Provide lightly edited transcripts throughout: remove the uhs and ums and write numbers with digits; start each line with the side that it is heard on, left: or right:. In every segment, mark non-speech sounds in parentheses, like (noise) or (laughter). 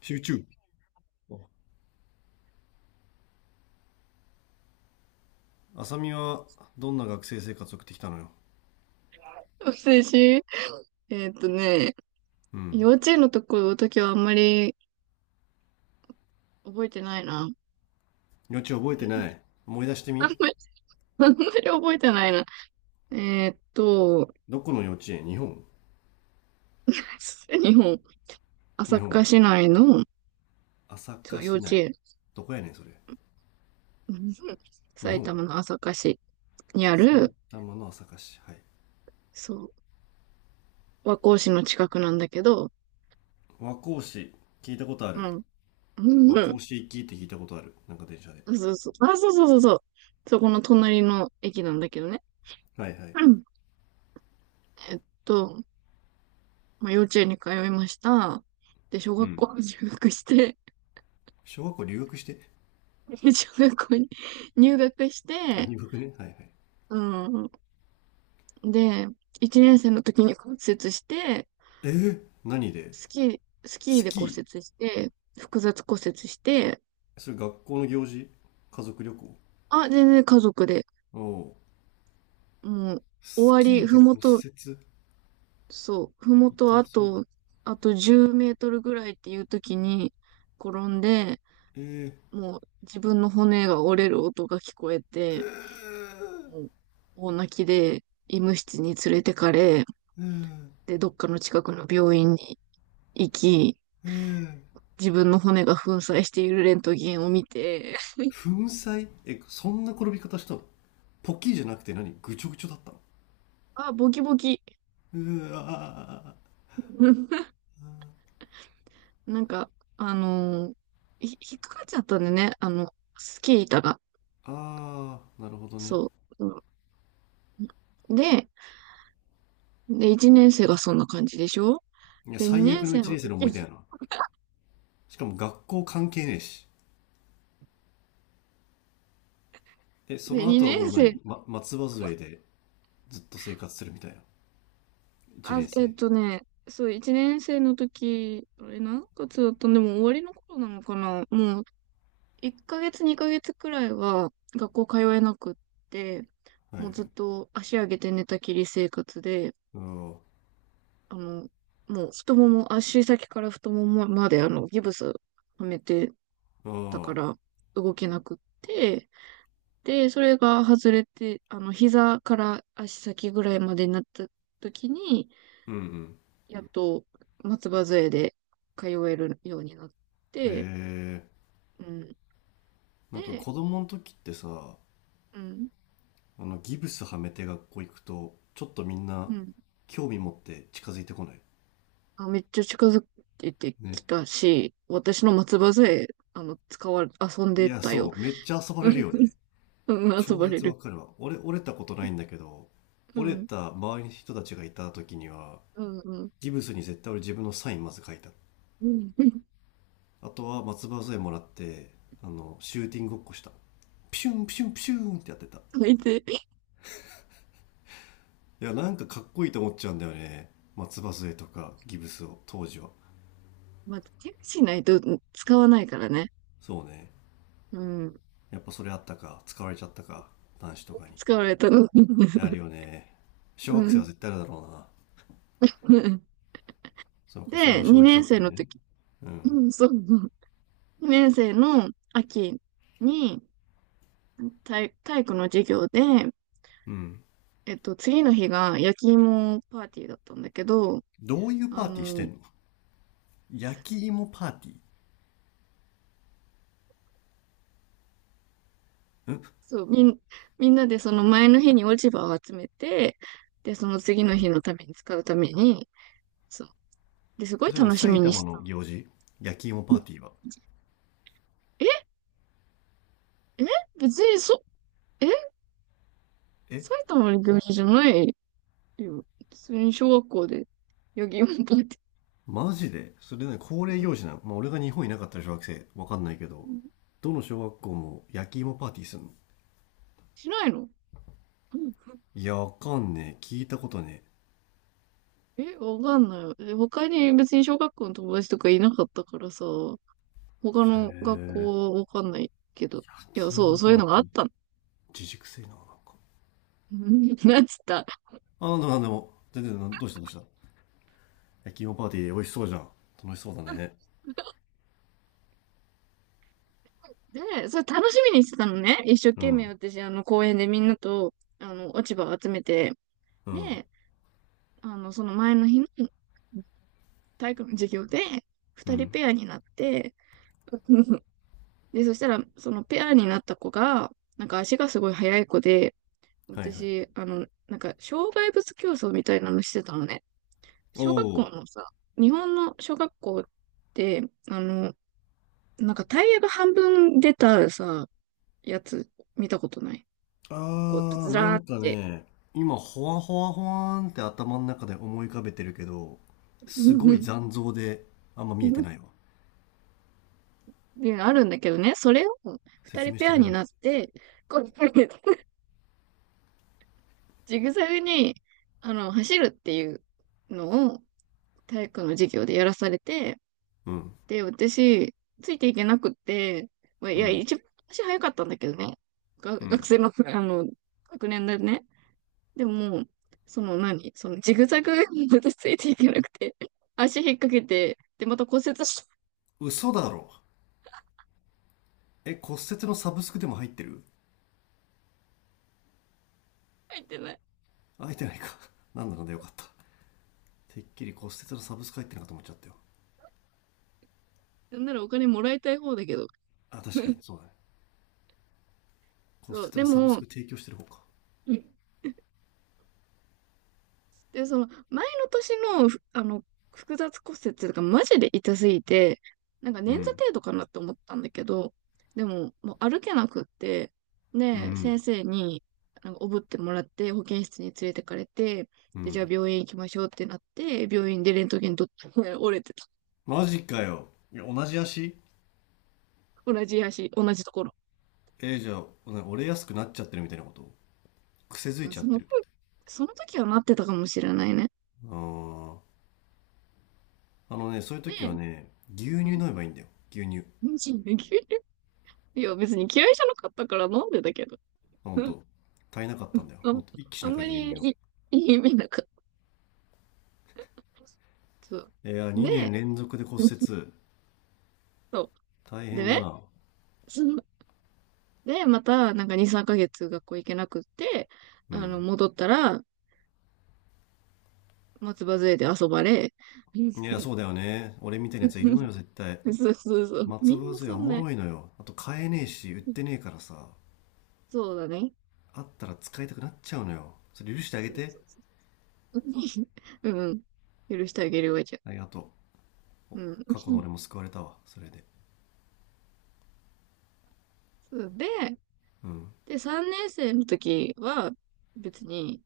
left: 集中。浅見はどんな学生生活を送ってきたのよ。
right: 学生し、ね、
left: うん。
right: 幼稚園のところの時はあんまり覚えてないな。
left: 幼稚園覚え
right: う
left: てな
right: ん
left: い。思い出して
right: あ
left: み。
right: んまり、あんまり覚えてないな。えーっと、
left: どこの幼稚園日本？
right: 日本、朝
left: 日
right: 霞
left: 本。
right: 市内の、
left: 朝
right: そう、
left: 霞
right: 幼
left: 市
right: 稚
left: 内。
right: 園。
left: どこやねん、それ。
right: うん。
left: 日
right: 埼
left: 本。
right: 玉の朝霞市にあ
left: 埼
right: る、
left: 玉の朝霞市。はい。
right: そう、和光市の近くなんだけど、
left: 和光市。聞いたことあ
right: う
left: る。
right: ん。
left: 和
right: う
left: 光
right: ん。
left: 市行きって聞いたことある。なんか電車で。
right: うん。そうそう。あ、そうそうそうそう。そこの隣の駅なんだけどね。
left: はいはい。
right: うん。えっと、まあ、幼稚園に通いました。で、小
left: う
right: 学
left: ん。
right: 校に入学して、
left: 小学校留学して？
right: (laughs) 小学校に入学し
left: あ、
right: て、
left: 入学ね。はいはい。
right: うん。で、1年生の時に骨折して、
left: えー、何で？
right: スキー、スキー
left: ス
right: で骨
left: キ
right: 折して、複雑骨折して、
left: ー、それ学校の行事？家族旅行？
right: あ、全然家族で、
left: おおう。
right: もう、終
left: ス
right: わ
left: キ
right: り、
left: ーで
right: ふも
left: 骨
right: と、
left: 折痛
right: そう、ふもと
left: そ
right: あ
left: う。
right: と、あと10メートルぐらいっていう時に転んで、
left: えー、
right: もう自分の骨が折れる音が聞こえて、もう大泣きで医務室に連れてかれ、
left: うーん、
right: で、どっかの近くの病院に行き、
left: うーん、
right: 自分の骨が粉砕しているレントゲンを見て、
left: 粉砕？え、そんな転び方したの？ポッキーじゃなくて何？ぐちょぐちょだったの？
right: あ、ボキボキ。
left: うあ
right: (laughs)
left: ー、
right: なんか、あのー引っかかっちゃったんでね、あの、スキー板が。
left: あー、なるほどね。
right: そう。うんで、で、1年生がそんな感じでしょ。
left: いや、
right: で、
left: 最
right: 2年
left: 悪の
right: 生
left: 一
right: の
left: 年生
right: 時、
left: の思い出や
right: (laughs)
left: な。しかも学校関係ねえし。え、そ
right: で、
left: の後は
right: 2
left: も
right: 年
left: う
right: 生、
left: 何、ま、松葉杖でずっと生活するみたいな。一
right: あ、
left: 年生。
right: そう、1年生の時、あれ何月だったん。でも終わりの頃なのかな。もう1ヶ月2ヶ月くらいは学校通えなくって、
left: はいは
right: もう
left: い。
right: ずっと足上げて寝たきり生活で、
left: あ
right: あの、もう太もも、足先から太ももまであのギブスはめて
left: あ、
right: たか
left: ああ、
right: ら動けなくって、で、それが外れて、あの、膝から足先ぐらいまでになった時に、
left: うんうん。
right: やっと松葉杖で通えるようになっ
left: へ
right: て、
left: え。
right: うん。
left: なんか
right: で、
left: 子供の時ってさ、
right: うん。
left: ギブスはめて学校行くと、ちょっとみんな
right: うん。
left: 興味持って近づいてこない？
right: あ、めっちゃ近づいてき
left: ね。
right: たし、私の松葉杖、あの、使われ、遊ん
left: い
right: で
left: や、
right: た
left: そ
right: よ。
left: う、めっちゃ遊ばれるよね。
right: (laughs) うん、遊
left: 超
right: ばれ
left: 絶
right: る。
left: わかるわ。俺、折れたことないんだけど、
right: う
left: 折れ
right: ん、
left: た周りの人たちがいた時には、
right: うん、うん。
left: ギブスに絶対俺自分のサインまず書いた。
right: うん。 (laughs)
left: あとは松葉杖もらって、シューティングごっこした。ピシュンピシュンピシュンってやってた。い
right: それで、
left: や、なんかかっこいいと思っちゃうんだよね。松葉杖とかギブスを、当時は。
right: まあ、チェックしないと使わないからね。
left: そうね。
right: うん、
left: やっぱそれあったか、使われちゃったか、男子とかに。
right: 使われたの。
left: ある
right: (laughs)
left: よね。小
right: う
left: 学生は
right: ん、
left: 絶対
right: (laughs)
left: あるだろうな。
right: うん。
left: そうか、そん
right: で、
left: な小一
right: 2
left: だ
right: 年
left: った
right: 生
left: ら
right: の
left: ね。
right: 時、
left: うん。
right: うん、そう、2年生の秋に体育の授業で、
left: うん。
right: えっと、次の日が焼き芋パーティーだったんだけど、
left: どういう
right: あ
left: パーティーして
right: の、
left: んの？焼き芋パーティーん、
right: そう、みんなでその前の日に落ち葉を集めて、で、その次の日のために使うために、そう。で、すごい
left: それね、
right: 楽しみ
left: 埼
right: にし
left: 玉の
right: た。
left: 行事？焼き芋
right: う
left: パー
right: ん。
left: ティーは。
right: え、え、別にそ、え、
left: え、
right: 埼玉の行事じゃないよ。普通に小学校で、ヨギンパって。
left: マジでそれね、恒例
right: う
left: 行事なの？まあ、俺が日本いなかったら小学生、わかんないけど、
right: ん。
left: どの小学校も焼き芋パーティーするの？
right: しないの。うん。
left: いや、わかんねえ。聞いたことね
right: え、わかんない。え、他に別に小学校の友達とかいなかったからさ、他
left: え。
right: の学
left: へえ。
right: 校はわかんないけど。
left: 焼
right: いや、
left: き
right: そう、
left: 芋
right: そう
left: パ
right: いう
left: ー
right: のが
left: テ
right: あ
left: ィ
right: っ
left: ー。
right: たの。
left: 自粛性な、なんか。
right: (laughs) うん。なんつった。
left: あ、なんでも、全然、な、どうしたどうした？焼き芋パーティー美味しそうじゃん。楽しそうだね。
right: で、それ楽しみにしてたのね。一生
left: う
right: 懸命
left: ん。
right: 私、あの、公園でみんなと、あの、落ち葉を集めて。
left: うん。
right: で、あの、その前の日の体育の授業で、
left: う
right: 二人
left: ん。
right: ペアになって、(laughs) で、そしたら、そのペアになった子が、なんか足がすごい速い子で、
left: はいはい。
right: 私、あの、なんか、障害物競争みたいなのしてたのね。
left: お
right: 小学
left: お。
right: 校のさ、日本の小学校って、あの、なんかタイヤが半分出たさ、やつ見たことない？
left: あ
right: こう、
left: ー、
right: ず
left: な
right: らー
left: ん
right: っ
left: か
right: て、
left: ね、今、ほわほわほわーんって頭の中で思い浮かべてるけど、すごい
right: (laughs)
left: 残像であんま見えてないわ。
right: あるんだけどね、それを二
left: 説
right: 人
left: 明し
right: ペ
left: て
right: ア
left: くれ
right: に
left: ない？
right: なって、こう、ジグザグに、あの、走るっていうのを体育の授業でやらされて、
left: うん。
right: で、私、ついていけなくって、まあ、い
left: う
right: や、
left: ん。
right: 一番足早かったんだけどね、が
left: う
right: 学
left: ん。
right: 生の、あの、学年でね。でも、その何そのジグザグに私ついていけなくて、足引っ掛けて、で、また骨折して。
left: 嘘だろ。え、骨折のサブスクでも入ってる？
right: 入ってない。
left: 入ってないか。(laughs) なんだかんだよかった。てっきり骨折のサブスク入ってるのかと思っちゃったよ。
right: なんならお金もらいたい方だけど、
left: あ、確かに、そうだね。骨
right: そう、
left: 折
right: で
left: のサブス
right: も、
left: ク提供してる方か。
right: で、その前の年の、ふあの、複雑骨折とかマジで痛すぎて、なんか
left: う
right: 捻挫
left: ん。
right: 程度かなって思ったんだけど、でも、もう歩けなくって、
left: う
right: で、先
left: ん。
right: 生に、なんかおぶってもらって、保健室に連れてかれて、
left: う
right: で、じゃあ
left: ん。
right: 病院行きましょうってなって、病院でレントゲン撮って (laughs) 折れてた。
left: マジかよ。いや同じ足？
right: 同じ足、同じところ。
left: えー、じゃあ、折れやすくなっちゃってるみたいなこと？癖づい
right: あ、
left: ちゃっ
right: そ
left: て
right: の、
left: る。
right: その時はなってたかもしれないね。
left: あー、あのね、そういう時は
right: で、
left: ね、牛
right: う
left: 乳
right: ん、
left: 飲めばいいんだよ。牛乳。
right: (laughs) いや、別に嫌いじゃなかったから飲んでたけど。
left: あ、ほん
right: (laughs)
left: と。足りなかったんだよ。
right: あ
left: も
right: ん、
left: っと一気し
right: あ
left: な
right: ん
left: きゃ
right: ま
left: 牛
right: り
left: 乳
right: い
left: を。
right: い、いい夢なかった。そう。
left: いや、2年
right: で、
left: 連続で骨折。
right: そ
left: 大
right: う。で
left: 変だ
right: ね、
left: な。
right: その、で、また、なんか2、3ヶ月学校行けなくって、
left: う
right: あの、
left: ん。
right: 戻ったら、松葉杖で遊ばれ、
left: いや、
right: (laughs)
left: そうだよね。俺みたいなやついるのよ、絶対。
right: そうそうそう。み
left: 松
right: ん
left: 葉
right: な
left: 杖
right: そ
left: はお
right: ん
left: も
right: な、
left: ろいのよ。あと買えねえし、売ってねえからさ。
right: そうだね。
left: あったら使いたくなっちゃうのよ。それ許してあげ
right: そうそ
left: て。
right: うそう。(laughs) うん。許してあげるわじゃ
left: ありがと
right: ん。う
left: う。
right: ん。
left: 過去の俺も救われたわ、それで。
right: そうで、
left: うん。
right: で、3年生の時は、別に、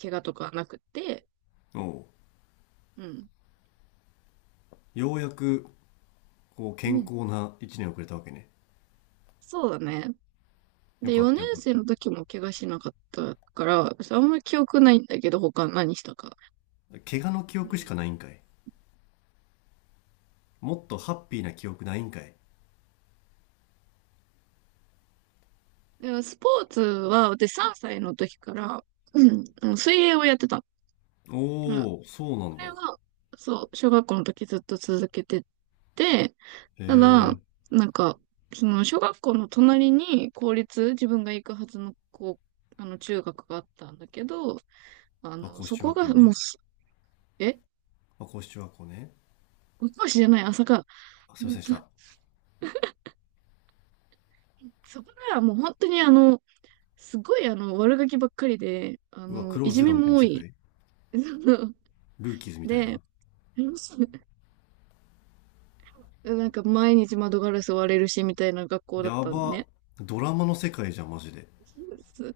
right: 怪我とかなくって、
left: おう、
right: うん。
left: ようやくこう健康な1年遅れたわけね。
right: そうだね。
left: よ
right: で、
left: かっ
right: 4
left: たよ
right: 年
left: かっ
right: 生の時も怪我しなかったから、あんまり記憶ないんだけど、他何したか。
left: た。怪我の記
right: うん、
left: 憶しかないんかい。もっとハッピーな記憶ないんかい。
right: だからスポーツは、私3歳の時から、うん、あの水泳をやってた。まあ、
left: おおー、そうな
right: そ
left: んだ。
right: れが、そう、小学校の時ずっと続けてて、
left: へ
right: ただ、
left: え。
right: なんか、その小学校の隣に公立、自分が行くはずの高、あの中学があったんだけど、あ
left: まあ
right: の、
left: 高
right: そ
left: 中
right: こ
left: 学
right: が
left: 校
right: もう
left: ね。
right: す、え、
left: まあ高中学校ね。
right: ご教師じゃない、朝か。
left: あ、すいませんでした。
right: そこならもう本当にあの、すごいあの、悪ガキばっかりで、あ
left: うわ、ク
right: の、
left: ロ
right: い
left: ーズ
right: じ
left: ゼ
right: め
left: ロみたい
right: も
left: な
right: 多
left: 世
right: い。
left: 界。
right: (laughs)
left: ルーキーズみたい
right: で、
left: な。
right: なんか毎日窓ガラス割れるしみたいな学校だっ
left: や
right: たの
left: ば。
right: ね。
left: ドラマの世界じゃんマジで。
right: す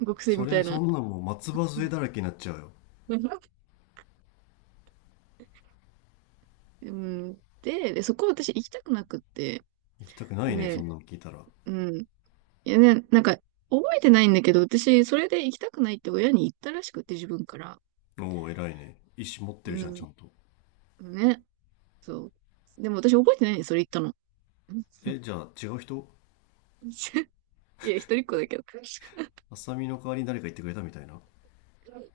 right: 学生
left: そ
right: みた
left: れ
right: いな。
left: そんなもう松葉杖だらけになっちゃうよ。
right: うん、で、そこ私行きたくなくって、
left: 行きたくないねそ
right: ね、
left: んなの聞いたら。
right: うん。いやね、なんか覚えてないんだけど、私それで行きたくないって親に言ったらしくて自分から。
left: おお偉いね、意思持って
right: う
left: るじゃん、ち
right: ん、
left: ゃんと。
right: ね、そう。でも私覚えてないねそれ言ったの。(laughs)
left: え、じゃあ違う人？
right: いや、一人っ子だけど。(laughs)
left: アサミの代わりに誰か言ってくれたみたいな。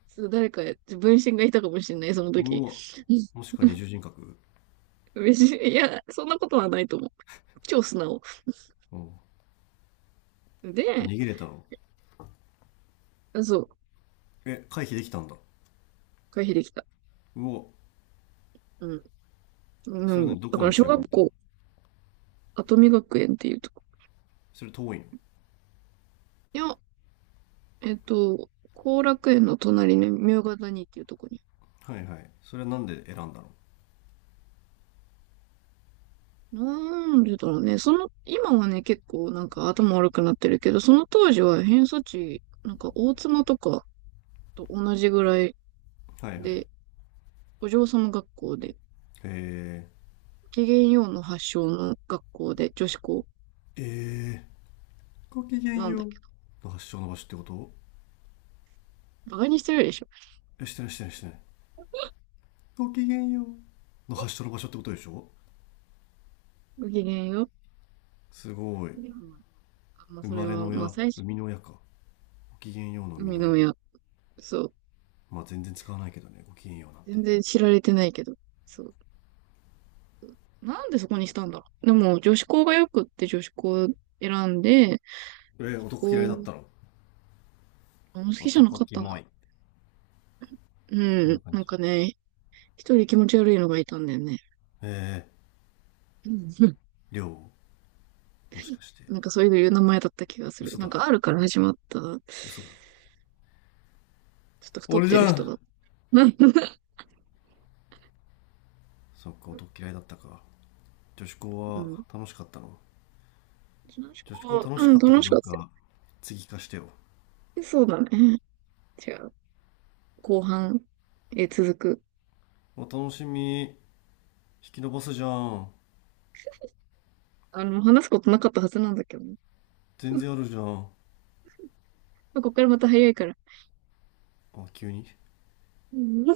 right: そう、誰か、分身がいたかもしれない、その時。
left: うわ、もしか二重人格？
right: (laughs) いや、そんなことはないと思う。超素直。
left: うん。じゃあ
right: で、
left: 逃げれたの？
right: そう、
left: え、回避できたんだ。
right: 回避できた。
left: うわ、
right: うん。う
left: それ
right: ん。
left: 何、ど
right: だ
left: こ
right: から、
left: の
right: 小
left: 中学行
right: 学
left: ったの？
right: 校、跡見学園っていうとこ。
left: それ遠いの？
right: いや、えっと、後楽園の隣の明ヶ谷っていうとこに。
left: はいはい。それはなんで選んだの？
right: なんでだろうね。その、今はね、結構なんか頭悪くなってるけど、その当時は偏差値、なんか大妻とかと同じぐらい
left: はいはい。
right: で、お嬢様学校で、
left: えー、
right: ごきげんようの発祥の学校で女子校。
left: えー、ごきげん
right: なんだ
left: よ
right: っ
left: う
right: け。
left: の発祥の場所ってこと？
right: バカにしてるでしょ？
left: え、してないしてないしてない。ごきげんようの発祥の場所ってことでしょ？
right: ごきげんよう。
left: すごい。
right: うん。まあ、
left: 生
right: それ
left: まれの
right: は、まあ、
left: 親、
right: 最
left: 生
right: 初、
left: みの親か。ごきげんようの生み
right: 海
left: の
right: の
left: 親。
right: 親。そう。
left: まあ全然使わないけどね、ごきげんようなんて。
right: 全然知られてないけど。そう。なんでそこにしたんだろう。でも、女子校がよくって女子校選んで、
left: えー、男嫌い
right: こ
left: だっ
right: う、
left: たの？
right: あんま好きじゃな
left: 男
right: かっ
left: キ
right: た
left: モ
right: な。
left: い。そん
right: う
left: な
right: ん。
left: 感
right: なん
left: じ。
right: かね、一人気持ち悪いのがいたんだよね。
left: ええ
right: うん。 (laughs)
left: ー、りょう、もしかして。
right: なんかそういう名前だった気がする。
left: 嘘
right: な
left: だ
right: ん
left: ろ。
right: か R から始まった、ちょっ
left: 嘘だ。
right: と太っ
left: 俺じ
right: てる
left: ゃ
right: 人だ
left: ん。
right: った。(laughs)
left: そっか、男嫌いだったか。女子
right: う
left: 校は
right: ん。
left: 楽しかったの？
right: 楽しか
left: 女子校
right: っ
left: 楽
right: た。
left: し
right: うん、
left: かった
right: 楽
left: か
right: し
left: ど
right: かっ
left: う
right: たよ。
left: か、次聞かしてよ。
right: そうだね。じゃあ、後半、続く。
left: あ楽しみ、引き伸ばすじゃん。
right: あの、話すことなかったはずなんだけどね。
left: 全
right: (laughs)
left: 然あるじゃん。
right: ここからまた早いから。
left: あ、急に。
right: うん